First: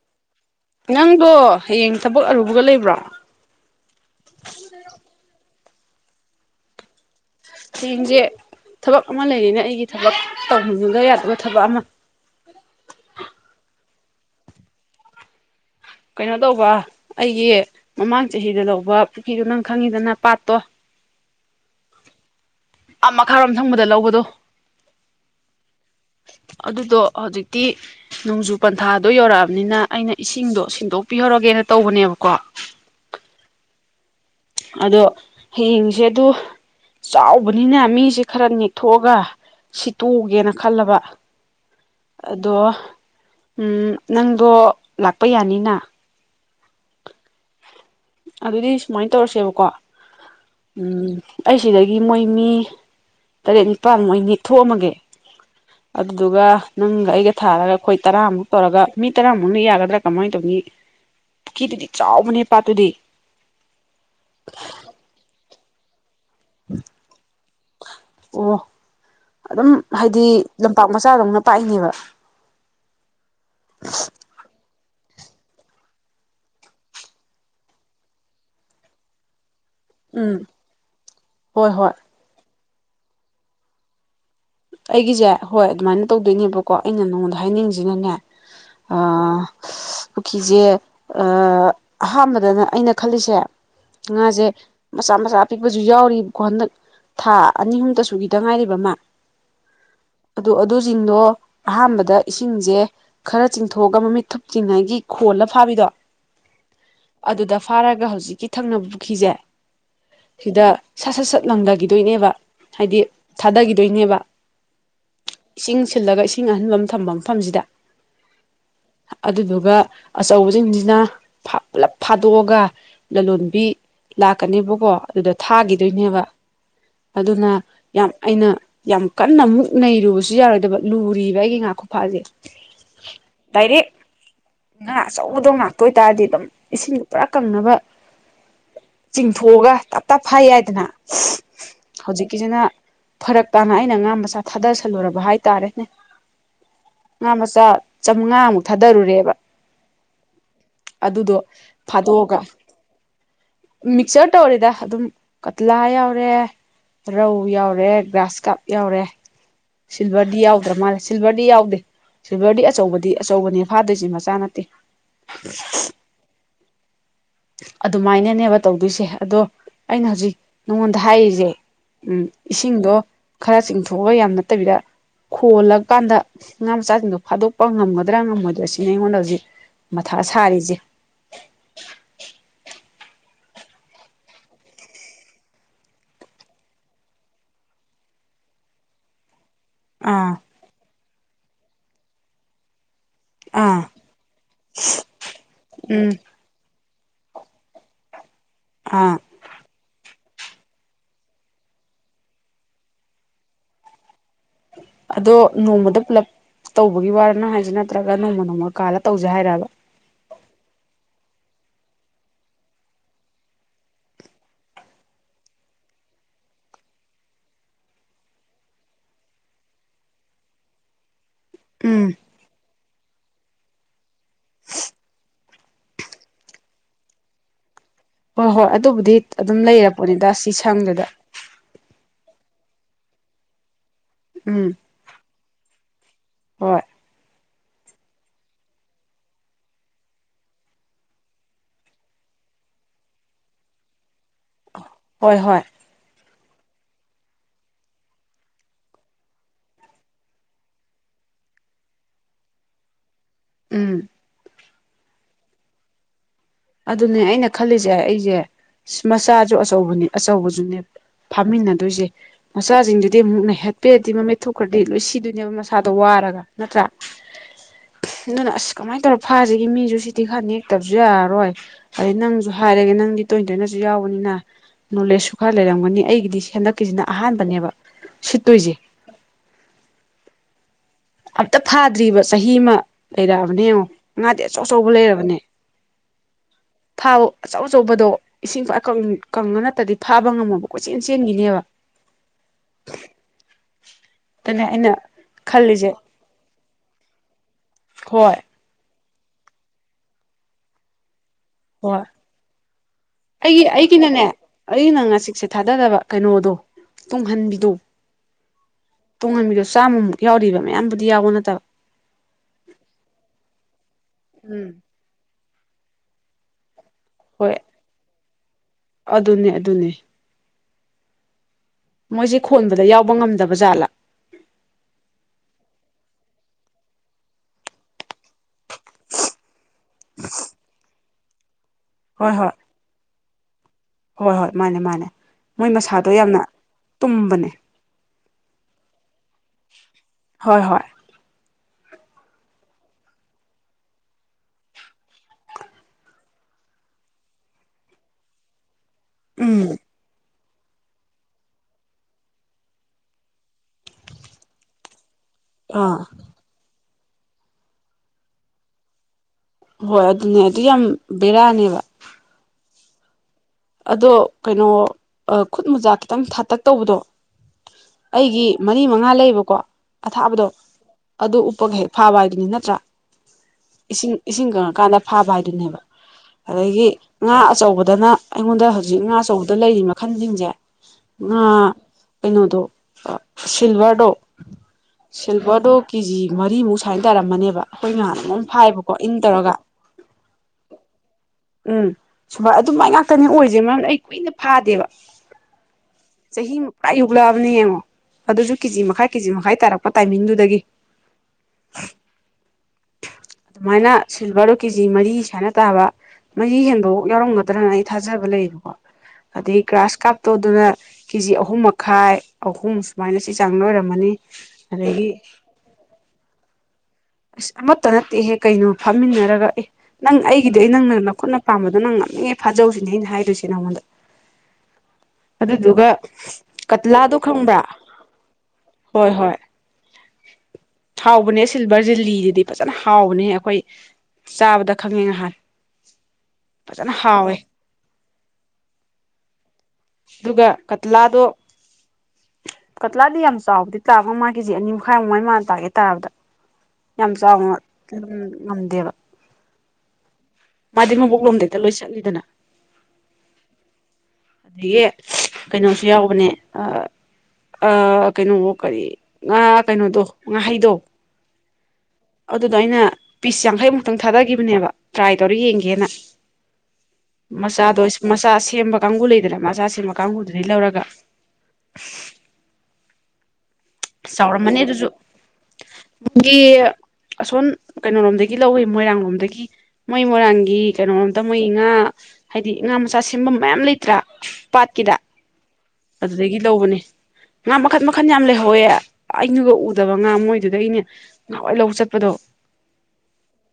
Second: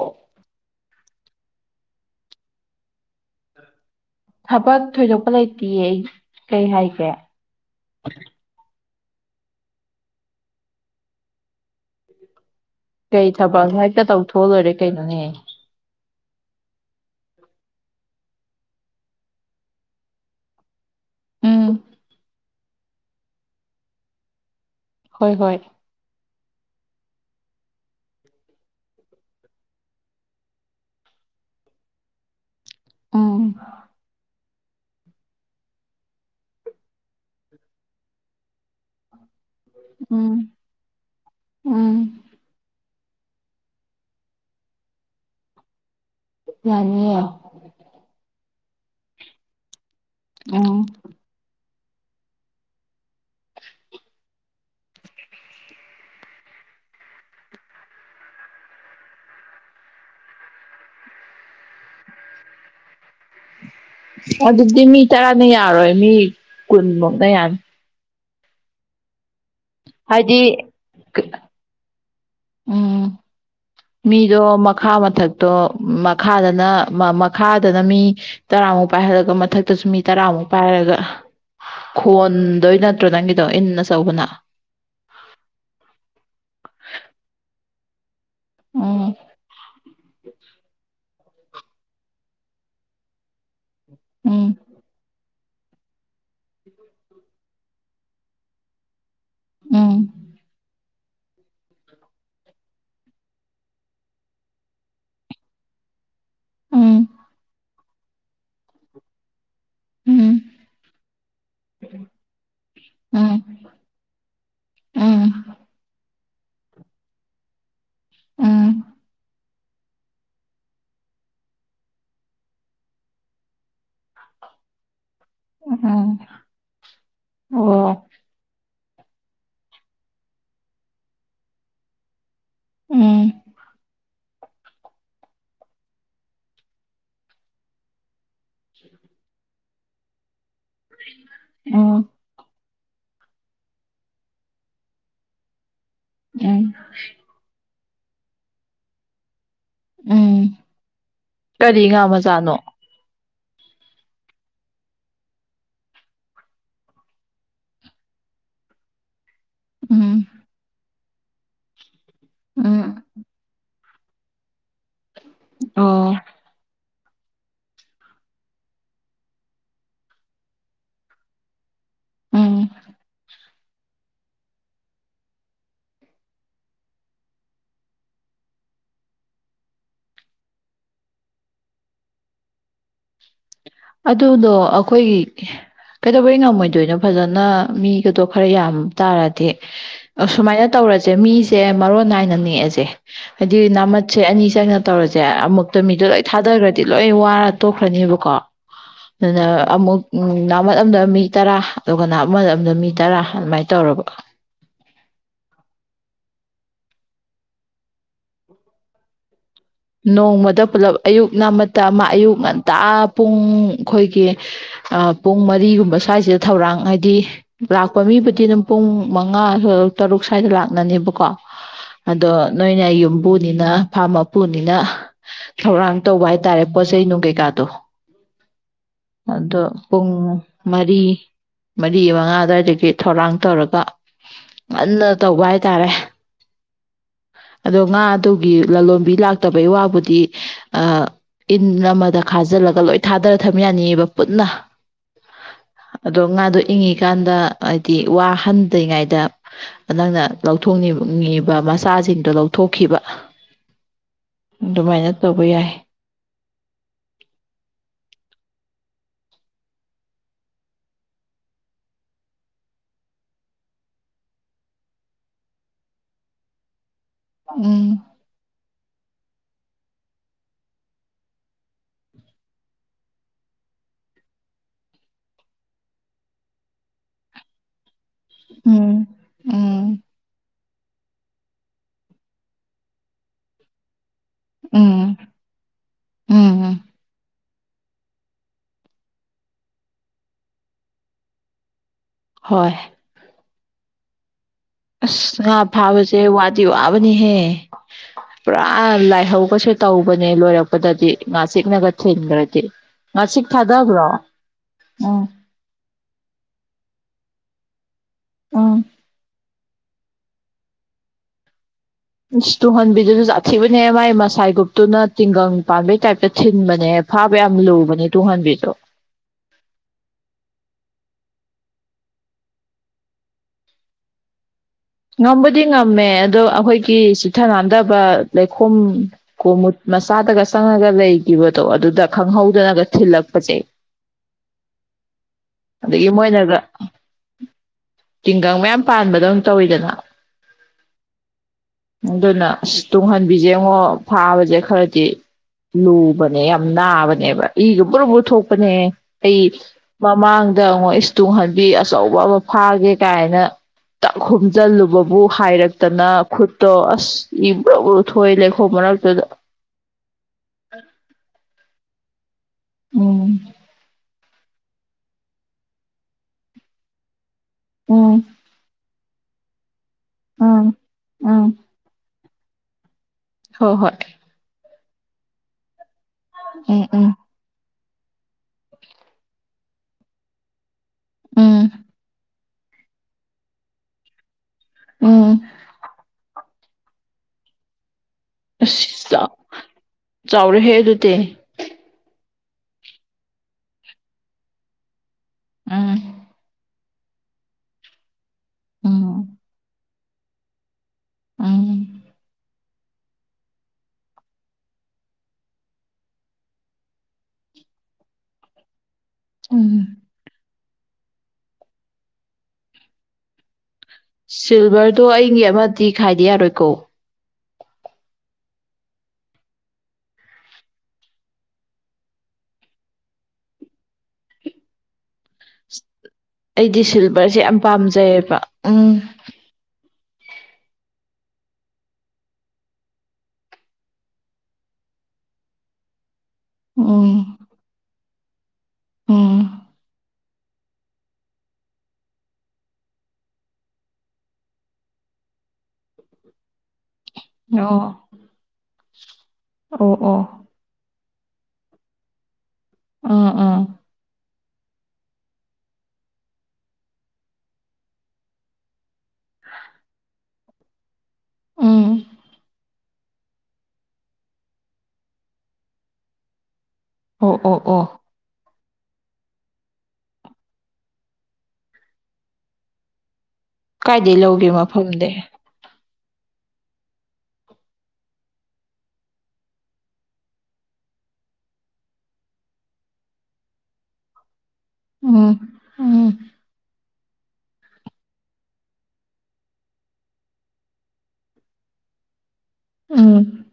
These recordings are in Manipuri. ꯑꯣ ꯅꯪꯗꯣ ꯍꯌꯦꯡ ꯊꯕꯛ ꯑꯔꯨꯕꯒ ꯂꯩꯕ꯭ꯔꯣ ꯊꯕꯛ ꯊꯣꯏꯗꯣꯛꯄ ꯂꯩꯇꯦꯌꯦ ꯑꯩ ꯀꯩ ꯍꯥꯏꯒꯦ ꯆꯦꯡꯁꯦ ꯊꯕꯛ ꯑꯃ ꯂꯩꯔꯤꯅ ꯑꯩꯒꯤ ꯊꯕꯛ ꯇꯧꯅꯤꯡꯉꯗ ꯌꯥꯗꯕ ꯊꯕꯛ ꯑꯃ ꯀꯩ ꯊꯥꯕꯛꯅꯣ ꯍꯦꯛꯇꯥ ꯇꯧꯊꯣꯛꯑꯥ ꯂꯣꯏꯔꯦ ꯀꯩꯅꯣꯅꯦ ꯀꯩꯅꯣ ꯇꯧꯕ ꯑꯩꯒꯤ ꯃꯃꯥꯡ ꯆꯍꯤꯗ ꯂꯧꯕ ꯄꯨꯈ꯭ꯔꯤꯗꯨꯣ ꯅꯪ ꯈꯪꯉꯤꯗꯅ ꯄꯥꯠꯇꯣ ꯎꯝ ꯑꯥ ꯃꯈꯥꯔꯣꯝ ꯊꯪꯕꯗ ꯂꯧꯕꯗꯣ ꯍꯣꯏ ꯍꯣꯏ ꯑꯗꯨꯗꯣ ꯍꯧꯖꯤꯛꯇꯤ ꯅꯣꯡꯖꯨ ꯄꯟꯊꯥꯗꯣ ꯌꯧꯔꯛꯑꯕꯅꯤꯅ ꯑꯩꯅ ꯏꯁꯤꯡꯗꯣ ꯁꯤꯟꯗꯣꯛꯄꯤꯍꯧꯔꯒꯦꯅ ꯇꯧꯕꯅꯦꯕꯀꯣ ꯎꯝ ꯑꯗꯣ ꯍꯌꯦꯡꯁꯦ ꯑꯗꯨ ꯆꯥꯎꯕꯅꯤꯅ ꯃꯤꯁꯦ ꯈꯔ ꯅꯦꯛꯊꯣꯛꯑꯒ ꯎꯝ ꯁꯤꯠꯇꯣꯛꯒꯦꯅ ꯈꯜꯂꯕ ꯎꯝ ꯑꯗꯣ ꯅꯪꯗꯣ ꯂꯥꯛꯄ ꯌꯥꯅꯤꯅ ꯌꯥꯅꯤ ꯑꯗꯨꯗꯤ ꯁꯨꯃꯥꯏꯅ ꯇꯧꯔꯁꯦꯕꯀꯣ ꯎꯝ ꯑꯩꯁꯤꯗꯒꯤ ꯃꯣꯏ ꯃꯤ ꯇꯔꯦꯠ ꯅꯤꯄꯥꯜ ꯃꯣꯏꯅꯤ ꯊꯣꯛꯑꯝꯃꯒꯦ ꯑꯗꯨꯗꯨꯒ ꯅꯪꯒ ꯑꯩꯒ ꯊꯥꯔꯒ ꯑꯩꯈꯣꯏ ꯇꯔꯥꯃꯨꯛ ꯇꯧꯔꯒ ꯃꯤ ꯇꯔꯥꯃꯨꯛꯅ ꯌꯥꯒꯗ꯭ꯔꯥ ꯀꯃꯥꯏꯅ ꯇꯧꯅꯤ ꯀꯤꯗꯨꯗꯤ ꯆꯥꯎꯕꯅꯦ ꯄꯥꯠꯇꯨꯗꯤ ꯑꯗꯨꯗꯤ ꯃꯤ ꯇꯔꯥꯅ ꯌꯥꯔꯣꯏ ꯃꯤ ꯀꯨꯟꯃꯨꯛꯅ ꯌꯥꯅꯤ ꯑꯣ ꯑꯗꯨꯝ ꯍꯥꯏꯗꯤ ꯂꯝꯄꯥꯛ ꯃꯆꯥꯗꯧꯅ ꯄꯥꯛꯏꯅꯦꯕ ꯎꯝ ꯃꯤꯗꯣ ꯃꯈꯥ ꯃꯊꯛꯇꯣ ꯃꯈꯥꯗꯅ ꯃꯈꯥꯗꯅ ꯃꯤ ꯇꯔꯥꯃꯨꯛ ꯄꯥꯏꯍꯜꯂꯒ ꯃꯊꯛꯇꯁꯨ ꯃꯤ ꯎꯝ ꯇꯔꯥꯃꯨꯛ ꯄꯥꯏꯔꯒ ꯍꯣꯏ ꯍꯣꯏ ꯈꯣꯟꯗꯣꯏ ꯅꯠꯇ꯭ꯔꯣ ꯅꯪꯒꯤꯗꯣ ꯏꯟꯅ ꯑꯆꯧꯕꯅ ꯑꯩꯒꯤꯁꯦ ꯍꯣꯏ ꯑꯗꯨꯃꯥꯏꯅ ꯇꯧꯗꯣꯏꯅꯦꯕꯀꯣ ꯑꯩꯅ ꯅꯉꯣꯟꯗ ꯍꯥꯏꯅꯤꯡꯉꯁꯤꯅꯅꯦ ꯑ ꯎꯝ ꯁꯈꯖꯦ ꯑꯍꯥꯟꯕꯗꯅ ꯑꯩꯅ ꯈꯜꯂꯤꯁꯦ ꯉꯥꯁꯦ ꯎꯝ ꯃꯆꯥ ꯃꯆꯥ ꯄꯤꯛꯄꯁꯨ ꯌꯥꯎꯔꯤꯕꯀꯣ ꯍꯟꯗꯛ ꯊꯥ ꯑꯅꯤ ꯑꯍꯨꯝꯇꯁꯨꯨ ꯈꯤꯇ ꯉꯥꯏꯔꯤꯕ ꯑꯃ ꯎꯝ ꯑꯗꯨꯗ ꯑꯗꯨꯁꯤꯡꯗꯣ ꯑꯍꯥꯟꯕꯗ ꯏꯁꯤꯡꯁꯦ ꯈꯔ ꯆꯤꯡꯊꯣꯛꯑꯒ ꯃꯃꯤꯠ ꯊꯨꯞ ꯆꯤꯡꯉꯥꯏꯒꯤ ꯈꯣꯜꯂ ꯐꯥꯕꯤꯗꯣ ꯎꯝ ꯑꯗꯨꯗ ꯐꯥꯔꯒ ꯍꯧꯖꯤꯛꯀꯤ ꯊꯪꯅꯕ ꯄꯨꯈꯤꯁꯦ ꯎꯝ ꯁꯤꯗ ꯁꯠ ꯁꯠ ꯁꯠ ꯂꯪꯊꯈꯤꯗꯣꯏꯅꯦꯕ ꯍꯥꯏꯗꯤ ꯎꯝ ꯊꯥꯗꯈꯤꯗꯣꯏꯅꯦꯕ ꯎꯝ ꯏꯁꯤꯡ ꯁꯤꯜꯂꯒ ꯏꯁꯤꯡ ꯑꯍꯟꯕ ꯊꯝꯕ ꯃꯐꯝꯁꯤꯗ ꯑꯝ ꯑꯗꯨꯗꯨꯒ ꯑꯆꯧꯕꯁꯤꯡꯁꯤꯅ ꯄꯨꯂꯞ ꯐꯥꯗꯣꯛꯑꯒ ꯂꯂꯣꯟꯕꯤ ꯂꯥꯛꯀꯅꯦꯕꯀꯣ ꯑꯗꯨꯗ ꯎꯝ ꯊꯥꯈꯤꯗꯣꯏꯅꯦꯕ ꯑꯗꯨꯅ ꯑꯣ ꯌꯥꯝ ꯑꯩꯅ ꯌꯥꯝ ꯀꯟꯅ ꯑꯃꯨꯛ ꯅꯩꯔꯨꯕꯁꯨ ꯌꯥꯔꯣꯏꯗꯕ ꯂꯨꯔꯤꯕ ꯑꯩꯒꯤ ꯉꯥ ꯈꯨꯐꯥꯁꯦ ꯎꯝ ꯗꯥꯏꯔꯦꯛ ꯉꯥ ꯑꯆꯧꯕꯗꯣ ꯉꯥꯛꯇ ꯑꯣꯏꯇꯥꯔꯗꯤ ꯑꯗꯨꯝ ꯏꯁꯤꯡꯗꯣ ꯄꯨꯔꯥ ꯀꯪꯅꯕ ꯆꯤꯡꯊꯣꯛꯑꯒ ꯇꯞ ꯇꯞ ꯐꯥ ꯌꯥꯏꯗꯅ ꯎꯝ ꯍꯧꯖꯤꯛꯀꯤꯁꯤꯅ ꯐꯔꯛ ꯇꯥꯅ ꯑꯩ ꯑꯩꯅ ꯉꯥ ꯃꯆꯥ ꯊꯥꯗꯁꯜꯂꯨꯔꯕ ꯍꯥꯏꯇꯥꯔꯦꯅꯦ ꯎꯝ ꯉꯥ ꯃꯆꯥ ꯆꯝꯉꯥꯃꯨꯛ ꯊꯥꯗꯔꯨꯔꯦꯕ ꯎꯝ ꯑꯗꯨꯗꯣ ꯀꯔꯤ ꯉꯥ ꯐꯥꯗꯣꯛꯑꯒ ꯃꯆꯥꯅꯣ ꯃꯤꯛꯆꯔ ꯇꯧꯔꯦꯗ ꯑꯗꯨꯝ ꯀꯠꯂꯥ ꯌꯥꯎꯔꯦ ꯔꯧ ꯌꯥꯎꯔꯦ ꯒ꯭ꯔꯥꯁ ꯀꯥꯞ ꯌꯥꯎꯔꯦ ꯎꯝ ꯁꯤꯜꯚꯔꯗꯤ ꯌꯥꯎꯗ꯭ꯔꯥ ꯃꯥꯜꯂꯦ ꯁꯤꯜꯚꯔꯗꯤ ꯌꯥꯎꯗꯦ ꯁꯤꯜꯚꯔꯗꯤ ꯎꯝ ꯑꯆꯧꯕꯗꯤ ꯑꯆꯧꯕꯅꯦ ꯐꯥꯗꯣꯏꯁꯦ ꯃꯆꯥ ꯅꯠꯇꯦ ꯑꯣ ꯑꯗꯨꯃꯥꯏꯅꯅꯦꯕ ꯇꯧꯗꯣꯏꯁꯦ ꯑꯗꯣ ꯑꯩꯅ ꯍꯧꯖꯤꯛ ꯅꯉꯣꯟꯗ ꯍꯥꯏꯔꯤꯁꯦ ꯎꯝ ꯏꯁꯤꯡꯗꯣ ꯈꯔ ꯆꯤꯡꯊꯣꯛꯑꯒ ꯌꯥꯝ ꯅꯠꯇꯕꯤꯗ ꯈꯣꯜꯂꯀꯥꯟꯗ ꯉꯥ ꯃꯆꯥꯁꯤꯡꯗꯣ ꯐꯥꯗꯣꯛꯄ ꯉꯝꯒꯗ꯭ꯔꯥ ꯉꯝꯃꯣꯏꯗ꯭ꯔꯥ ꯁꯤꯅꯤ ꯑꯩꯉꯣꯟꯗ ꯍꯧꯖꯤꯛ ꯃꯊꯥ ꯁꯥꯔꯤꯖꯦ ꯑꯗꯨꯗꯣ ꯑꯩꯈꯣꯏꯒꯤ ꯀꯩꯗꯧꯕꯩ ꯉꯝꯃꯣꯏꯗꯣꯏꯅꯣ ꯐꯖꯅ ꯃꯤꯒꯗꯣ ꯈꯔ ꯌꯥꯝ ꯇꯥꯔꯗꯤ ꯑꯥ ꯁꯨꯃꯥꯏꯅ ꯇꯧꯔꯁꯦ ꯃꯤꯁꯦ ꯃꯔꯣꯟ ꯅꯥꯏꯅ ꯅꯦꯛꯑꯁꯦ ꯍꯥꯏꯗꯤ ꯑꯥ ꯅꯥꯃꯠꯁꯦ ꯑꯅꯤ ꯆꯪꯅ ꯇꯧꯔꯁꯦ ꯑꯃꯨꯛꯇ ꯃꯤꯗꯣ ꯎꯝ ꯂꯣꯏ ꯊ ꯊꯥꯗꯒꯔꯗꯤ ꯂꯣꯏ ꯋꯥꯔ ꯇꯣꯛꯈ꯭ꯔꯅꯦꯕꯀꯣ ꯑꯥ ꯑꯗꯨꯅ ꯑꯃꯨꯛ ꯅꯥꯃꯜ ꯑꯝꯗ ꯃꯤ ꯇꯔꯥ ꯑꯗꯨꯒ ꯍꯃꯜ ꯑꯝꯗ ꯃꯤ ꯇꯔꯥ ꯑꯗꯨꯃꯥꯏꯅ ꯇꯧꯔꯕ ꯑꯗꯣ ꯅꯣꯡꯃꯗ ꯄꯨꯂꯞ ꯇꯧꯕꯒꯤ ꯋꯥꯔ ꯍꯥꯏꯁꯦ ꯅꯠꯇ꯭ꯔꯒ ꯅꯣꯡꯃ ꯅꯣꯡꯃ ꯀꯥꯜꯂ ꯇꯧꯁꯦ ꯍꯥꯏꯔꯕ ꯅꯣꯡꯃꯗ ꯄꯨꯜꯂꯞ ꯑꯌꯨꯛ ꯑꯃꯇꯥ ꯑꯃ ꯑꯌꯨꯛ ꯉꯟꯇꯥ ꯄꯨꯡ ꯑꯩꯈꯣꯏꯒꯤ ꯄꯨꯡ ꯃꯔꯤꯒꯨꯝꯕ ꯁ꯭ꯋꯥꯏꯁꯤꯗ ꯊꯧꯔꯥꯡ ꯍꯥꯏꯗꯤ ꯂꯥꯛꯄ ꯃꯤꯕꯨꯗꯤ ꯑꯗꯨꯝ ꯄꯨꯡ ꯃꯉꯥ ꯇꯔꯨꯛ ꯁ꯭ꯋꯥꯏꯗ ꯂꯥꯛꯅꯅꯦꯕꯀꯣ ꯎꯝ ꯑꯗꯣ ꯅꯣꯏꯅ ꯌꯨꯝꯕꯨꯅꯤꯅ ꯐꯥꯝꯃ ꯄꯨꯅꯤꯅ ꯊꯧꯔꯥꯡ ꯇꯧꯕ ꯍꯥꯏꯇꯥꯔꯦ ꯄꯣꯠ ꯆꯩ ꯅꯨꯡ ꯀꯩꯀꯥꯗꯣ ꯍꯣꯏ ꯍꯣꯏ ꯑꯗꯨꯕꯨꯗꯤ ꯑꯗꯨꯝ ꯑꯗꯣ ꯂꯩꯔ ꯄꯨꯡ ꯄꯣꯠꯅꯤꯗ ꯁꯤ ꯃꯔꯤ ꯁꯪꯗꯨꯗ ꯃꯔꯤ ꯃꯉꯥ ꯑꯗꯨꯋꯥꯏꯗꯒꯤ ꯊꯧꯔꯥꯡ ꯇꯧꯔꯒ ꯎꯝ ꯅ ꯇꯧꯕ ꯍꯥꯏꯇꯥꯔꯦ ꯍꯣꯏ ꯑꯗꯣ ꯉꯥꯗꯨꯒꯤ ꯂꯂꯣꯟꯕꯤ ꯂꯥꯛꯇꯕꯩ ꯋꯥꯕꯨꯗꯤ ꯑ ꯏꯟ ꯑꯃꯗ ꯈꯥꯖꯤꯜꯂꯒ ꯂꯣꯏ ꯊꯥꯗꯔ ꯊꯝ ꯌꯥꯅꯤꯕ ꯄꯨꯟꯅ ꯍꯣꯏ ꯍꯣꯏ ꯑꯗꯣ ꯉꯥꯗꯣ ꯏꯪꯉꯤꯀꯥꯟꯗ ꯍꯥꯏꯗꯤ ꯋꯥ ꯍꯟꯗ꯭ꯔꯤꯉꯩꯗ ꯅꯪꯅ ꯂꯧꯊꯣꯛꯅꯤꯡꯉꯤꯕ ꯃꯆꯥꯁꯤꯡꯗꯣ ꯂꯧꯊꯣꯛꯈꯤꯕ ꯎꯝ ꯑꯗꯨꯃꯥꯏꯅ ꯇꯧꯕ ꯌꯥꯏ ꯑꯗꯨꯅꯦ ꯑꯩꯅ ꯈꯜꯂꯤꯁꯦ ꯑꯩꯁꯦ ꯃꯆꯥꯁꯨ ꯑꯆꯧꯕꯅꯤ ꯑꯆꯧꯕꯁꯨꯅꯦꯕ ꯐꯥꯃꯤꯟꯅꯗꯣꯏꯖꯦ ꯃꯆꯥꯁꯤꯡꯗꯨꯗꯤ ꯑꯃꯨꯛ ꯅꯩꯍꯠꯄꯤꯔꯗꯤ ꯃꯃꯤꯠ ꯊꯨꯞꯈ꯭ꯔꯗꯤ ꯂꯣꯏ ꯁꯤꯗꯣꯏꯅꯦꯕ ꯃꯁꯥꯗꯣ ꯋꯥꯔꯒ ꯅꯠꯇ꯭ꯔ ꯎꯝ ꯑꯗꯨꯅ ꯑꯁ ꯀꯃꯥꯏꯅ ꯇꯧꯔ ꯐꯥꯁꯤꯒꯦ ꯃꯤꯁꯨ ꯁꯤꯗꯤ ꯈꯔ ꯅꯛꯇꯕꯖꯨ ꯌꯥꯔꯔꯣꯏ ꯑꯗꯩ ꯅꯪꯁꯨ ꯍꯥꯏꯔꯒꯦ ꯅꯪꯗꯤ ꯇꯣꯏꯅ ꯇꯣꯏꯅꯁꯨ ꯌꯥꯎꯕꯅꯤꯅ ꯅꯣꯂꯦꯖꯁꯨ ꯈꯔ ꯂꯩꯔꯝꯒꯅꯤ ꯑꯩꯒꯤꯗꯤ ꯍꯟꯗꯛꯀꯤꯁꯤꯅ ꯑꯍꯥꯟꯕꯅꯦꯕ ꯁꯤꯠꯇꯣꯏꯖꯦ ꯎꯝ ꯎꯝ ꯑꯝꯇ ꯐꯥꯗ꯭ꯔꯤꯕ ꯆꯍꯤ ꯑꯃ ꯂꯩꯔꯛꯑꯕꯅꯦ ꯌꯦꯡꯉꯣ ꯉꯥꯗꯤ ꯑꯆꯧ ꯑꯆꯧꯕ ꯎꯝ ꯂꯩꯔꯕꯅꯦ ꯎꯝ ꯊꯥꯕꯨ ꯑꯆꯧ ꯑꯆꯧꯕꯗꯣ ꯏꯁꯤꯡ ꯈ꯭ꯋꯥꯏ ꯀꯪꯉ ꯅꯠꯇꯗꯤ ꯐꯥꯕ ꯉꯝꯃꯕ ꯀꯣꯏꯆꯦꯟ ꯆꯦꯟꯈꯤꯅꯦꯕ ꯍꯣꯏ ꯇꯅ ꯑꯅ ꯑꯁ ꯉꯥ ꯐꯥꯕꯁꯦ ꯋꯥꯗꯤ ꯋꯥꯕꯅꯤꯍꯦ ꯍꯣꯏ ꯄꯨꯔꯥ ꯂꯥꯏꯍꯧꯕꯁꯦ ꯇꯧꯕꯅꯦ ꯂꯣꯏꯔꯛꯄꯗꯗꯤ ꯉꯥꯁꯤꯛꯅꯒ ꯍꯣꯏ ꯊꯤꯟꯈ꯭ꯔꯗꯤ ꯉꯥꯁꯤꯛ ꯑꯩꯒꯤ ꯊꯥꯗꯈ꯭ꯔꯣ ꯑꯩꯒꯤꯅꯅꯦ ꯑꯩꯒꯤꯅ ꯎꯝ ꯉꯥꯆꯤꯛꯁꯦ ꯊꯥꯗꯗꯕ ꯀꯩꯅꯣꯗꯣ ꯇꯨꯡꯍꯟꯕꯤꯗꯨꯣ ꯎꯝ ꯇꯨꯡꯍꯟꯕꯤꯗꯣ ꯆꯥꯝꯃꯨꯛ ꯌꯥꯎꯔꯤꯕ ꯃꯌꯥꯝꯕꯨꯗꯤ ꯌꯥꯎꯕ ꯅꯠꯇꯕ ꯏꯁ ꯇꯨꯍꯟꯕꯤꯗꯨꯁꯨ ꯑꯊꯤꯕꯅꯦ ꯃꯥꯥꯏ ꯃꯁꯥꯏ ꯎꯝ ꯒꯨꯞꯇꯨꯅ ꯇꯤꯡꯒꯪ ꯄꯥꯟꯕꯒꯤ ꯇꯥꯏꯞꯇ ꯊꯤꯟꯕꯅꯦꯕ ꯐꯥꯕ ꯌꯥꯝ ꯍꯣꯏ ꯂꯨꯕꯅꯦ ꯇꯨꯡꯍꯟꯕꯤꯗꯣ ꯑꯗꯨꯅꯦ ꯑꯗꯨꯅꯦ ꯃꯣꯏꯁꯤꯦ ꯈꯣꯟꯕꯗ ꯌꯥꯎꯕ ꯉꯝꯗꯕ ꯖꯥꯠꯂꯥ ꯉꯝꯕꯗꯤ ꯉꯝꯃꯦ ꯑꯗꯣ ꯑꯩꯈꯣꯏꯒꯤ ꯆꯤꯊ ꯅꯥꯟꯊꯕ ꯂꯩꯈꯣꯝ ꯀꯣꯃꯨꯠ ꯃꯆꯥꯗꯒ ꯆꯪꯉꯒ ꯂꯩꯈꯤꯕꯗꯣ ꯑꯗꯨꯗ ꯍꯣꯏ ꯍꯣꯏ ꯈꯪꯍꯧꯗꯅꯒ ꯊꯤꯜꯂꯛꯄꯁꯦ ꯍꯣꯏ ꯍꯣꯏ ꯃꯥꯅꯦ ꯃꯥꯅꯦ ꯃꯣꯏ ꯃꯁꯥꯗꯣ ꯑꯗꯒꯤ ꯌꯥꯝꯅ ꯃꯣꯏꯅꯒ ꯇꯨꯝꯕꯅꯦ ꯇꯤꯡꯒꯪ ꯃꯌꯥꯝ ꯄꯥꯟꯕꯗꯧꯅ ꯇꯧꯋꯤꯗꯅ ꯍꯣꯏ ꯍꯣꯏ ꯑꯗꯨꯅ ꯑꯁ ꯇꯨꯡꯍꯟꯕꯤꯁꯦ ꯌꯦꯡꯉꯣ ꯐꯥꯕꯁꯦ ꯈꯔꯗꯤ ꯂꯨꯕꯅꯦ ꯌꯥꯝ ꯅꯥꯕꯅꯦꯕ ꯏꯒꯨꯝꯕꯔꯨꯝꯕꯨ ꯊꯣꯛꯄꯅꯦ ꯑꯩ ꯎꯝ ꯃꯃꯥꯡꯗ ꯃꯣꯏ ꯏꯁ ꯇꯨꯡꯍꯟꯕꯤ ꯑꯆꯧꯕ ꯑꯃ ꯐꯥꯒꯦ ꯀꯥꯏꯅ ꯥꯛ ꯍꯣꯨꯝꯖꯤꯜꯂꯨꯕꯕꯨ ꯑꯥ ꯍꯥꯏꯔꯛꯇꯅ ꯈꯨꯠ ꯇꯣ ꯑꯁ ꯏꯕ꯭ꯔꯥ ꯭ꯔꯨ ꯊꯣꯛꯑ ꯂꯩꯈꯣ ꯃꯔꯛꯇꯨꯗ ꯍꯣꯏ ꯑꯗꯨꯅꯦ ꯑꯗꯨ ꯌꯥꯝ ꯕꯦꯔꯥꯅꯦꯕ ꯎꯝ ꯑꯗꯣ ꯀꯩꯅꯣ ꯈꯨꯠ ꯃꯨꯖꯥ ꯈꯤꯇꯪ ꯊꯥꯇꯛ ꯇꯧꯕꯗꯣ ꯎꯝ ꯑꯩꯒꯤ ꯃꯔꯤ ꯃꯉꯥ ꯂꯩꯕꯀꯣ ꯑꯊꯥꯕꯗꯣ ꯎꯝ ꯑꯗꯨ ꯎꯝ ꯎꯞꯄꯒ ꯍꯦꯛ ꯐꯥꯕ ꯍꯥꯏꯗꯨꯅꯤ ꯅꯠꯇ꯭ꯔꯥ ꯍꯣꯏ ꯍꯣꯏ ꯏꯁꯤꯡ ꯏꯁꯤꯡ ꯀꯪꯉꯛꯀꯥꯟꯗ ꯐꯥꯕ ꯍꯥꯏꯗꯨꯅꯦꯕ ꯎꯝ ꯑꯗꯒꯤ ꯎꯝ ꯉꯥ ꯑꯆꯧꯕꯗꯅ ꯑꯩꯉꯣꯟꯗ ꯍꯧꯖꯤꯛ ꯉꯥ ꯑꯆꯧꯕꯗ ꯂꯩꯔꯤ ꯃꯈꯜꯁꯤꯡꯁꯦ ꯑ ꯎꯝ ꯏꯩꯅꯣꯗꯣ ꯁꯤꯜꯚꯔꯗꯣ ꯎꯝ ꯁꯤꯜꯚꯔꯗꯣ ꯀꯦꯖꯤ ꯃꯔꯤꯃꯨꯛ ꯁꯨꯃꯥꯏꯅ ꯇꯥꯔꯝꯃꯅꯦꯕ ꯑꯩꯈꯣꯏ ꯉꯍꯥꯟ ꯑꯃꯨꯛ ꯐꯕꯀꯣ ꯏꯟ ꯑꯁ ꯇꯧꯔꯒ ꯆꯥꯎꯔꯦꯍꯦ ꯑꯗꯨꯗꯤ ꯎꯝ ꯁꯨꯃꯥꯏ ꯑꯗꯨꯃꯥꯏ ꯉꯥꯛꯇꯅꯤ ꯑꯣꯏꯁꯦ ꯃꯔꯝꯗꯤ ꯑꯩ ꯀꯨꯏꯅ ꯐꯥꯗꯦꯕ ꯎꯝ ꯆꯍꯤꯃꯨꯛ ꯄꯨꯔꯥ ꯌꯨꯛꯂꯛꯑꯕꯅꯦ ꯌꯦꯡꯉꯣ ꯑꯗꯨꯁꯨ ꯀꯦꯖꯤ ꯃꯈꯥꯏ ꯎꯝ ꯀꯦꯖꯤ ꯃꯈꯥꯏ ꯇꯥꯔꯛꯄ ꯇꯥꯏꯃꯤꯡꯗꯨꯗꯒꯤ ꯎꯝ ꯑꯗꯨꯃꯥꯏꯅ ꯁꯤꯜꯚꯔꯗ ꯀꯦꯖꯤ ꯃꯔꯤ ꯁꯨꯥꯏꯅ ꯇꯥꯕ ꯃꯍꯤ ꯍꯦꯟꯕꯐꯥꯎ ꯌꯥꯎꯔꯝꯒꯗ꯭ꯔꯅ ꯑꯩ ꯊꯥꯖꯕ ꯂꯩꯌꯦꯕꯀꯣ ꯑꯗꯩ ꯎꯝ ꯒ꯭ꯔꯥꯁ ꯀꯥꯞꯇꯣ ꯑꯗꯨꯅ ꯀꯦ ꯖꯤ ꯑꯍꯨꯝ ꯃꯈꯥꯏ ꯑꯍꯨꯝ ꯁꯨꯃꯥꯏꯅ ꯆꯦ ꯆꯥꯡ ꯂꯣꯏꯔꯝꯃꯅꯤ ꯁꯤꯜꯚꯔꯗꯣ ꯑꯗꯒꯤ ꯑꯩꯒꯤ ꯑꯃꯗꯤ ꯈꯥꯏꯗꯤ ꯌꯥꯔꯣꯏꯀꯣ ꯑꯁ ꯑꯃꯠꯇ ꯅꯠꯇꯦꯍꯦ ꯀꯩꯅꯣ ꯐꯝꯃꯤꯟꯅꯔꯒ ꯑꯦ ꯅꯪ ꯑꯩꯒꯤꯗꯤ ꯑꯩ ꯅꯪꯅ ꯈꯨꯠꯅ ꯄꯥꯝꯕꯗꯣ ꯅꯪ ꯉꯝꯅꯤꯡꯉꯦ ꯐꯥꯖꯧꯁꯤꯅꯦ ꯑꯩꯅ ꯍꯥꯏꯗꯣꯏꯁꯦ ꯅꯪꯉꯣꯟꯗ ꯑꯗꯨꯗꯨꯒ ꯑꯩꯗꯤ ꯀꯠꯂꯥꯗꯣ ꯁꯤꯜꯚꯔꯁꯦ ꯈꯪꯕ꯭ꯔꯥ ꯌꯥꯝ ꯄꯥꯝꯖꯩꯌꯦꯕ ꯎꯝ ꯍꯣꯏ ꯍꯣꯏ ꯍꯥꯎꯕꯅꯦ ꯁꯤꯜꯚꯔ ꯖꯤꯜꯂꯤꯁꯤꯗꯤ ꯐꯖꯅ ꯍꯥꯎꯕꯅꯦ ꯑꯩꯈꯣꯏ ꯆꯥꯕꯗ ꯈꯪꯉꯦ ꯉꯍꯥꯟ ꯐꯖꯅ ꯍꯥꯎꯋꯦ ꯎꯝ ꯎꯝ ꯑꯗꯨꯒ ꯀꯠꯂꯥꯗꯣ ꯀꯠꯂꯥꯗꯤ ꯌꯥꯝ ꯆꯥꯎꯕꯗꯤ ꯇꯥꯕ ꯃꯥ ꯀꯦꯖꯤ ꯑꯅꯤ ꯃꯈꯥꯏꯃꯨꯛꯥꯏ ꯃꯥꯥꯟꯅ ꯇꯥꯒꯦ ꯇꯥꯔꯕꯗ ꯌꯥꯝ ꯆꯥꯎꯅ ꯑꯣ ꯉꯝꯗꯦꯕ ꯑꯣ ꯑꯣ ꯃꯥꯗꯤ ꯃꯕꯣꯛꯂꯣꯝꯗꯩꯗ ꯂꯣꯏ ꯆꯠꯂꯤꯗꯅ ꯎꯝ ꯎꯝ ꯑꯗꯒꯤ ꯀꯩꯅꯣꯁꯨ ꯌꯥꯎꯕꯅꯦ ꯑ ꯀꯩꯅꯣ ꯀꯔꯤ ꯉꯥ ꯀꯩꯅꯣꯗꯣ ꯉꯥꯍꯩꯗꯣ ꯎꯝ ꯑꯗꯨꯗꯣ ꯑꯩꯅ ꯄꯤꯁ ꯌꯥꯡꯈꯩꯃꯨꯛꯇꯪ ꯊꯥꯗꯈꯤꯕꯅꯦꯕ ꯇ꯭ꯔꯥꯏ ꯇꯧꯔ ꯌꯦꯡꯒꯦꯅ ꯑꯣ ꯑꯣ ꯃꯆꯥꯗꯣ ꯑꯣ ꯃꯆꯥ ꯁꯦꯝꯕ ꯀꯥꯡꯒꯨ ꯂꯩꯗꯅ ꯃꯆꯥ ꯁꯦꯝꯕ ꯀꯥꯡꯒꯨꯗꯨꯗꯒꯤ ꯂꯧꯔꯒ ꯀꯥꯏꯗꯩ ꯂꯧꯒꯦ ꯆꯥꯎꯔꯝꯃꯅꯤ ꯑꯗꯨꯁꯨ ꯃꯐꯝꯗꯤ ꯄꯨꯡꯒꯤ ꯑꯁꯣꯟ ꯀꯩꯅꯣ ꯂꯣꯝꯗꯒꯤ ꯂꯧꯋꯤ ꯃꯣꯏꯔꯥꯡ ꯂꯣꯝꯗꯒꯤ ꯃꯣꯏ ꯃꯣꯏꯔꯥꯡꯒꯤ ꯀꯩꯅꯣꯝꯇ ꯃꯣꯏ ꯏ ꯉꯥ ꯍꯥꯏꯗꯤ ꯏꯥ ꯃꯆꯥ ꯁꯦꯝꯕ ꯃꯌꯥꯝ ꯂꯩꯇ꯭ꯔꯥ ꯄꯥꯠꯀꯤꯗ ꯎꯝ ꯎꯝ ꯑꯗꯨꯗꯒꯤ ꯂꯧꯕꯅꯦ ꯉꯥ ꯃꯈꯟ ꯃꯈꯟ ꯌꯥꯝ ꯂꯩꯍꯧꯋꯦ ꯑꯩꯅꯒ ꯎꯗꯕ ꯉꯥ ꯃꯣꯏꯗꯨꯗꯩꯅꯦ ꯉꯍꯋꯥꯏ ꯂꯧ ꯆꯠꯄꯗꯣ ꯎꯝ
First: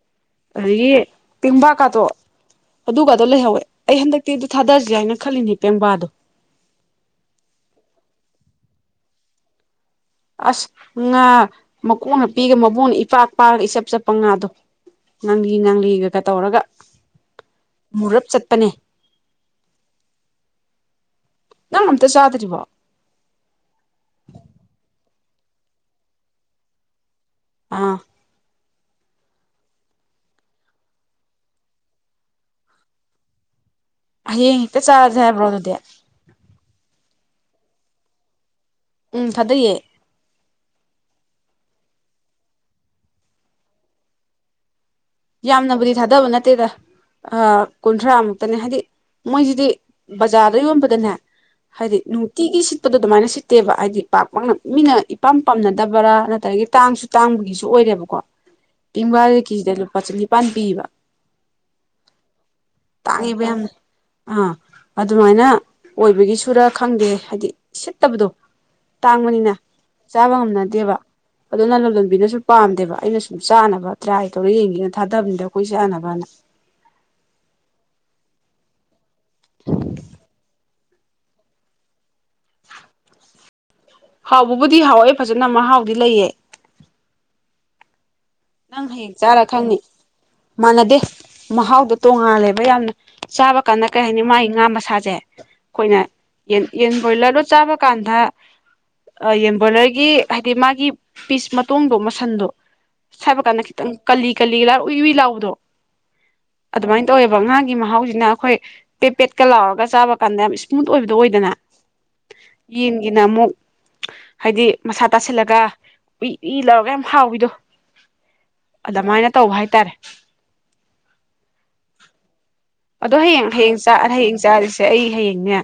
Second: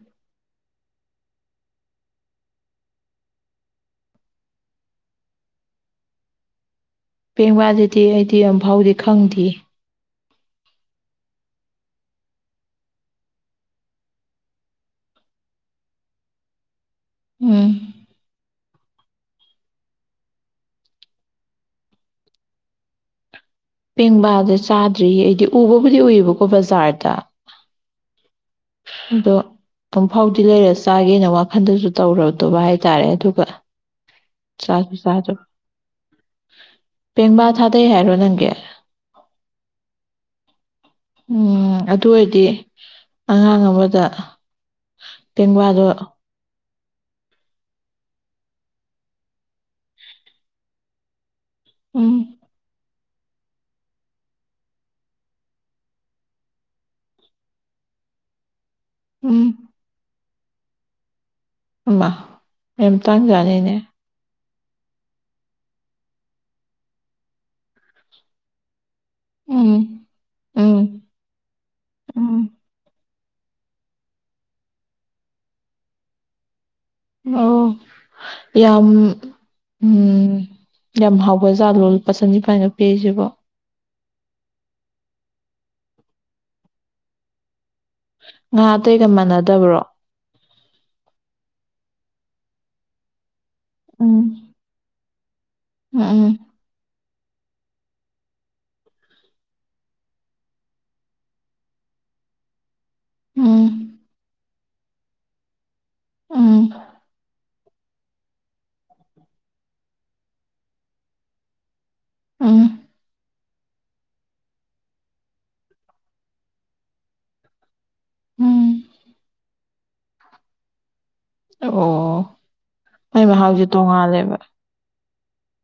ꯑꯗꯒꯤ ꯄꯦꯡꯕꯥꯀꯥꯗꯣ ꯑꯗꯨꯒꯗꯣ ꯂꯩꯍꯧꯋꯦ ꯑꯩ ꯍꯟꯗꯛꯇꯤ ꯑꯗꯨ ꯊꯥꯗꯔꯁ ꯍꯥꯏꯅ ꯈꯜꯂꯤꯅꯤ ꯄꯦꯡꯕꯥꯗꯣ ꯄꯦꯡꯕꯥꯗꯨꯗꯤ ꯑꯩꯗꯤ ꯑꯃꯝꯐꯥꯎꯗꯤ ꯈꯪꯗꯦ ꯑꯁ ꯉꯥ ꯃꯀꯣꯛꯅ ꯄꯤꯒ ꯃꯕꯨꯡꯅ ꯏꯄꯥꯛ ꯄꯥꯂꯒ ꯏꯆꯞ ꯆꯞꯄ ꯉꯥꯗꯣ ꯉꯥꯡꯂꯤ ꯉꯥꯡꯂꯤꯒꯒ ꯇꯧꯔꯒ ꯎꯝ ꯃꯨꯔꯞ ꯆꯠꯄꯅꯦ ꯅꯅꯇ ꯆꯥꯇꯔꯤ ꯋꯥꯣ ꯄꯦꯡꯕꯥꯗ ꯆꯥꯗ꯭ꯔꯤꯌꯦ ꯑꯩꯗꯤ ꯎꯕꯕꯨꯗꯤ ꯎꯏꯌꯦꯕꯀꯣ ꯕꯖꯥꯔꯗ ꯑꯥ ꯑꯗꯣ ꯑꯃꯝꯐꯥꯎꯗꯤ ꯂꯩꯔ ꯆꯥꯒꯦꯅ ꯋꯥꯈꯟꯗꯁꯨ ꯇꯧꯔꯗꯕ ꯍꯥꯏꯇꯥꯔꯦ ꯑꯗꯨꯒ ꯍꯌꯦꯡ ꯍꯦꯛꯇ ꯆꯥꯖ ꯆꯥꯔꯁꯦ ꯆꯥꯖ ꯍꯥꯏꯕ꯭ꯔꯣ ꯑꯗꯨꯗꯤ ꯄꯦꯡꯕꯥ ꯊꯥꯗꯩ ꯍꯥꯏꯔꯣ ꯅꯪꯒꯤ ꯎꯝ ꯊꯥꯗꯩꯌꯦ ꯎꯝ ꯑꯗꯨ ꯑꯣꯏꯔꯗꯤ ꯑꯉꯥꯡ ꯑꯃꯗ ꯄꯦꯡꯕꯥꯗꯣ ꯌꯥꯝꯅꯕꯨꯗꯤ ꯊꯥꯗꯕ ꯅꯠꯇꯦꯗ ꯀꯨꯟꯊ꯭ꯔꯥꯃꯨꯛꯇꯅꯦ ꯍꯥꯏꯗꯤ ꯃꯣꯏꯁꯤꯗꯤ ꯕꯖꯥꯔꯗ ꯌꯣꯟꯕꯗꯅꯦ ꯍꯥꯏꯗꯤ ꯎꯝ ꯅꯨꯡꯇꯤꯒꯤꯁꯤ ꯎꯠꯄꯗ ꯑꯗꯨꯃꯥꯏꯅ ꯁꯤꯠꯇꯦꯕ ꯍꯥꯏꯗꯤ ꯄꯥꯛ ꯄꯥꯛꯅ ꯃꯤꯅ ꯏꯄꯥꯝ ꯄꯝꯅꯗꯕ꯭ꯔꯥ ꯅꯠꯇ꯭ꯔꯒ ꯇꯥꯡꯁꯨ ꯇꯥꯡꯕꯒꯤꯁꯨ ꯑꯣꯏꯔꯦꯕꯀꯣ ꯄꯦꯡꯕꯥꯁꯦ ꯎꯝ ꯀꯦꯖꯤꯗ ꯂꯨꯄꯥ ꯆꯅꯤꯄꯥꯟ ꯄꯤꯕ ꯑ ꯃ ꯌꯥꯝꯅ ꯇꯥꯡꯖꯥꯅꯤꯅꯦ ꯑꯥ ꯑꯗꯨꯃꯥꯏꯅ ꯑꯣꯏꯕꯒꯤ ꯁꯨꯔ ꯈꯪꯗꯦ ꯍꯥꯏꯗꯤ ꯁꯤꯠꯇꯕꯗꯣ ꯇꯥꯡꯕꯅꯤꯅ ꯎꯝ ꯆꯥꯕ ꯉꯝꯅꯗꯦꯕ ꯎꯝ ꯑꯗꯨꯅ ꯂꯂꯣꯟꯕꯤꯅꯁꯨ ꯎꯝ ꯄꯥꯝꯗꯦꯕ ꯑꯩꯅꯁꯨ ꯆꯥꯅꯕ ꯇ꯭ꯔꯥꯏ ꯇꯧꯔ ꯌꯦꯡꯒꯅ ꯊꯥꯗꯕꯅꯤꯗ ꯑꯩꯈꯣꯏ ꯆꯥꯅꯕꯅ ꯑꯣ ꯌꯥꯝ ꯎꯝ ꯌꯥꯝ ꯍꯥꯎꯕ ꯖꯥ ꯂꯣꯜ ꯄꯁꯟ ꯏꯐꯥꯏꯅ ꯄꯤꯔꯤꯁꯤꯕꯣ ꯍꯥꯎꯕꯕꯨꯗꯤ ꯍꯥꯎꯋꯦ ꯐꯖꯅ ꯃꯍꯥꯎꯗꯤ ꯂꯩꯌꯦ ꯉꯥ ꯅꯪ ꯑꯇꯩꯒ ꯍꯌꯦꯡ ꯆꯥꯔ ꯈꯪꯅꯤ ꯃꯥꯟꯅꯗꯕ꯭ꯔꯣ ꯃꯥꯟꯅꯗꯦ ꯃꯍꯥꯎꯗꯣ ꯇꯣꯡꯉꯥꯜꯂꯦꯕ ꯌꯥꯝꯅ ꯆꯥꯕ ꯀꯥꯟꯗ ꯀꯔꯤ ꯎꯝ ꯍꯥꯏꯅꯤ ꯃꯥꯒꯤ ꯉꯥ ꯃꯁꯥꯁꯦ ꯑꯩꯈꯣꯏꯅ ꯎꯝ ꯌꯦꯟ ꯌꯦꯟ ꯕꯣꯏꯂꯔꯣ ꯆꯥꯕ ꯀꯥꯟꯗ ꯌꯦꯟꯕꯣꯏꯂꯔꯒꯤ ꯍꯥꯏꯗꯤ ꯃꯥꯒꯤ ꯄꯤꯁ ꯃꯇꯣꯟꯗꯣ ꯃꯁꯟꯗꯣ ꯁ ꯍꯥꯏꯕ ꯀꯥꯟꯗ ꯈꯤꯇꯪ ꯎꯝ ꯀꯂꯤ ꯀꯂꯤ ꯂꯥꯛ ꯎꯏ ꯎꯨꯏ ꯂꯥꯛꯎꯗꯣ ꯎꯝ ꯑꯗꯨꯃꯥꯏꯅ ꯇꯧꯋꯦꯕ ꯉꯥꯒꯤ ꯃꯍꯥꯎꯁꯤꯅ ꯑꯩꯈꯣꯏ ꯄꯦꯄꯦꯠꯀ ꯂꯥꯎꯔꯒ ꯆꯥꯕ ꯀꯥꯟꯗ ꯌꯥꯝ ꯏꯁꯃꯨꯠ ꯑꯣꯏꯕꯗꯣ ꯑꯣꯏꯗꯅ ꯎꯝ ꯎꯝ ꯌꯦꯟꯒꯤꯅ ꯑꯃꯨꯛ ꯍꯥꯏꯗꯤ ꯃꯁꯥ ꯇꯥꯁꯤꯜꯂꯒ ꯏꯏ ꯏ ꯂꯧꯔꯒ ꯌꯥꯝ ꯍꯥꯎꯋꯗꯣ ꯎꯝ ꯑꯗꯨꯃꯥꯏꯅ ꯇꯧꯕ ꯍꯥꯏꯇꯥꯔꯦ ꯑꯣ ꯑꯗꯣ ꯃꯥꯏ ꯍꯌꯦꯡ ꯃꯍꯥꯎꯁꯦ ꯍꯌꯦꯡ ꯆꯥꯛ ꯇꯣꯡꯉꯥꯜꯂꯦꯕ ꯍꯌꯦꯡ ꯆꯥꯔꯤꯁꯦ ꯑꯩ ꯍꯌꯦꯡꯅꯦ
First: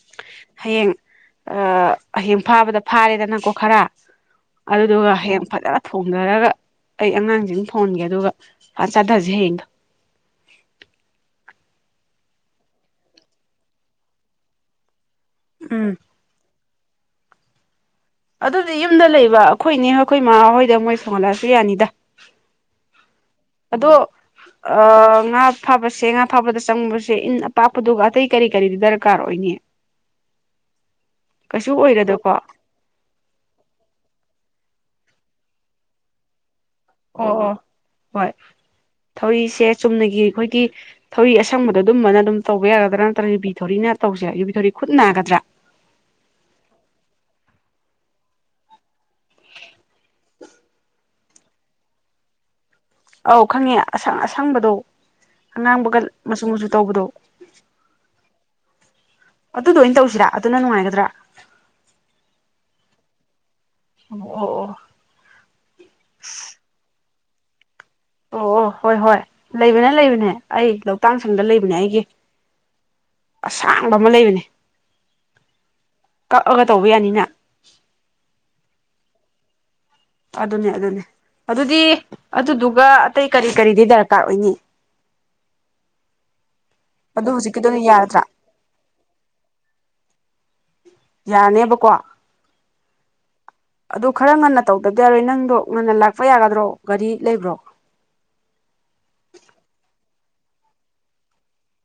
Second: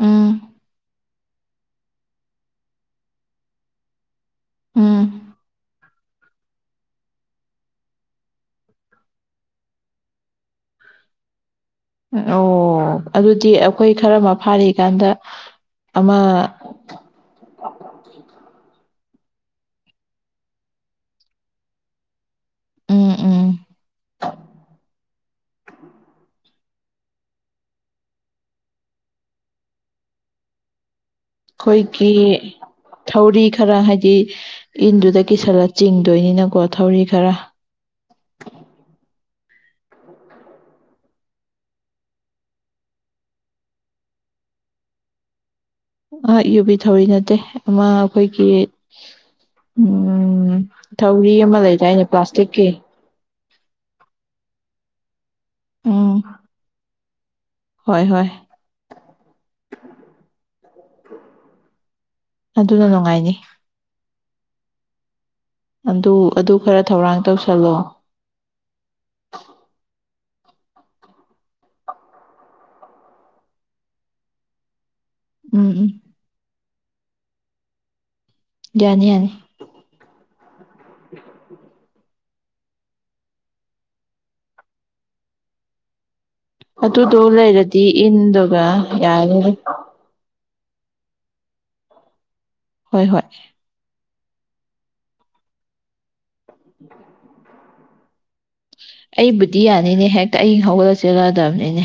ꯎꯝ ꯍꯌꯦꯡ ꯍꯌꯦꯡ ꯐꯥꯕꯗ ꯐꯥꯔꯦꯗ ꯅꯪꯀꯣ ꯈꯔ ꯎꯝ ꯑꯗꯨꯗꯨꯒ ꯍꯌꯦꯡ ꯐꯖꯅ ꯐꯣꯡꯊꯔꯒ ꯑꯩ ꯑꯉꯥꯡꯁꯤꯡ ꯐꯣꯟꯒꯦ ꯑꯗꯨꯒ ꯆꯠꯊꯁꯦ ꯍꯌꯦꯡꯗꯣ ꯑꯣ ꯑꯗꯨꯗꯤ ꯑꯩꯈꯣꯏ ꯈꯔ ꯑꯃ ꯐꯥꯔꯤꯀꯥꯟꯗ ꯎꯝ ꯑꯃ ꯑꯗꯨꯗꯤ ꯌꯨꯝꯗ ꯂꯩꯕ ꯑꯩꯈꯣꯏꯅꯦ ꯑꯩꯈꯣꯏ ꯃꯃꯥꯍꯣꯏꯗ ꯃꯣꯏ ꯁꯧꯍꯠꯂꯛꯁꯨ ꯌꯥꯅꯤꯗ ꯎꯝ ꯎꯝ ꯑꯗꯣ ꯑ ꯉꯥ ꯐꯥꯕꯁꯦ ꯉꯥ ꯐꯥꯕꯗ ꯆꯪꯕꯁꯦ ꯏꯟ ꯑꯄꯥꯛꯄꯗꯨꯒ ꯑꯇꯩ ꯀꯔꯤ ꯀꯔꯤꯗꯤ ꯗꯔꯀꯥꯔ ꯑꯣꯏꯒꯅꯤ꯫ [unintelligible] ꯑꯩꯈꯣꯏꯒꯤ꯫ ꯊꯧꯔꯤ ꯈꯔ ꯍꯥꯏꯗꯤ ꯏꯟꯗꯨꯗ ꯀꯤꯁꯜꯂ ꯆꯤꯡꯗꯣꯏꯅꯤꯅꯀꯣ꯫ ꯊꯧꯔꯤ ꯈꯔ ꯑꯣ ꯑꯣ ꯍꯣꯏ ꯊꯧꯔꯤꯁꯦ ꯆꯨꯝꯅꯒꯤ ꯑꯩꯈꯣꯏꯒꯤ ꯊꯧꯔꯤ ꯑꯁꯪꯕꯗꯣ ꯑꯗꯨꯝꯕꯅ ꯑꯗꯨꯝ ꯇꯧꯕ ꯌꯥꯒꯗ꯭ꯔꯥ ꯅꯠꯇ꯭ꯔꯒ ꯌꯨꯕꯤ ꯊꯧꯔꯤꯅ ꯇꯧꯁꯦ ꯌꯨꯕꯤ ꯊꯧꯔꯤ ꯈꯨꯠ ꯅꯥꯒꯗ꯭ꯔꯥ꯫ ꯑ ꯌꯨꯕꯤ ꯊꯧꯔꯤ ꯅꯠꯇꯦ ꯑꯃ ꯑꯩꯈꯣꯏꯒꯤ ꯎꯝ ꯊꯧꯔꯤ ꯑꯃ ꯂꯩꯗꯥꯏꯅꯦ ꯄ꯭ꯂꯥꯁꯇꯤꯛꯀꯤ꯫ ꯑꯧ ꯈꯪꯉꯦ ꯑꯁꯪ ꯑꯁꯪꯕꯗꯣ ꯑꯉꯥꯡꯕꯒ ꯎꯝ ꯃꯆꯨ ꯃꯆꯨ ꯇꯧꯕꯗꯣ ꯍꯣꯏ ꯍꯣꯏ꯫ ꯑꯗꯨꯗꯨ ꯑꯣꯏꯅ ꯇꯧꯁꯤꯔꯥ ꯑꯗꯨꯅ ꯅꯨꯡꯉꯥꯏꯒꯗ꯭ꯔꯥ꯫ ꯑꯗꯨꯅ ꯅꯨꯡꯉꯥꯏꯅꯤ꯫ ꯑꯣ ꯑꯣ꯫ ꯑꯗꯨ ꯑꯗꯨ ꯈꯔ ꯊꯧꯔꯥꯡ ꯇꯧꯁꯜꯂꯣ꯫ ꯑꯣ ꯑꯣ ꯍꯣꯏ ꯍꯣꯏ ꯂꯩꯕꯅ ꯂꯩꯕꯅꯦ ꯑꯩ ꯂꯧꯇꯥꯡ ꯁꯪꯗ ꯂꯩꯕꯅꯦ ꯑꯩꯒꯤ ꯑꯁꯥꯡꯕ ꯑꯃ ꯂꯩꯕꯅꯦ꫰꫰ ꯎꯝ ꯎꯝ꯫ ꯀꯛꯑꯒ ꯇꯧꯕ ꯌꯥꯅꯤꯅ꯫ ꯌꯥꯅꯤ ꯌꯥꯅꯤ꯫ ꯑꯗꯨꯅꯦ ꯑꯗꯨꯅꯦ꯫ ꯑꯗꯨꯗꯤ ꯑꯗꯨꯗꯨꯒ ꯑꯇꯩ ꯀꯔꯤ ꯀꯔꯤꯗꯤ ꯗꯔꯀꯥꯔ ꯑꯣꯏꯅꯤ꯫ ꯑꯗꯨꯗꯣ ꯑꯗꯨ ꯍꯧꯖꯤꯛꯀꯤꯗꯨꯅ ꯂꯩꯔꯗꯤ ꯌꯥꯔꯗ꯭ꯔꯥ ꯏꯟꯗꯨꯒ ꯌꯥꯔꯅꯤ꯫ ꯌꯥꯔꯅꯦꯕꯀꯣ꯫ ꯍꯣꯏ ꯍꯣꯏ꯫ ꯑꯗꯨ ꯈꯔ ꯉꯟꯅ ꯇꯧꯗꯕꯗꯤ ꯌꯥꯔꯣꯏ ꯅꯪꯗꯣ ꯉꯟꯅ ꯂꯥꯛꯄ ꯌꯥꯒꯗ꯭ꯔꯣ ꯒꯥꯔꯤ ꯂꯩꯕ꯭ꯔꯣ ꯑꯩꯕꯨꯗꯤ ꯌꯥꯅꯤꯅꯦ ꯍꯦꯛꯇ ꯑꯩ ꯍꯧꯒꯠꯂ ꯆꯦꯜꯂꯗꯕꯅꯤꯅꯦ꯫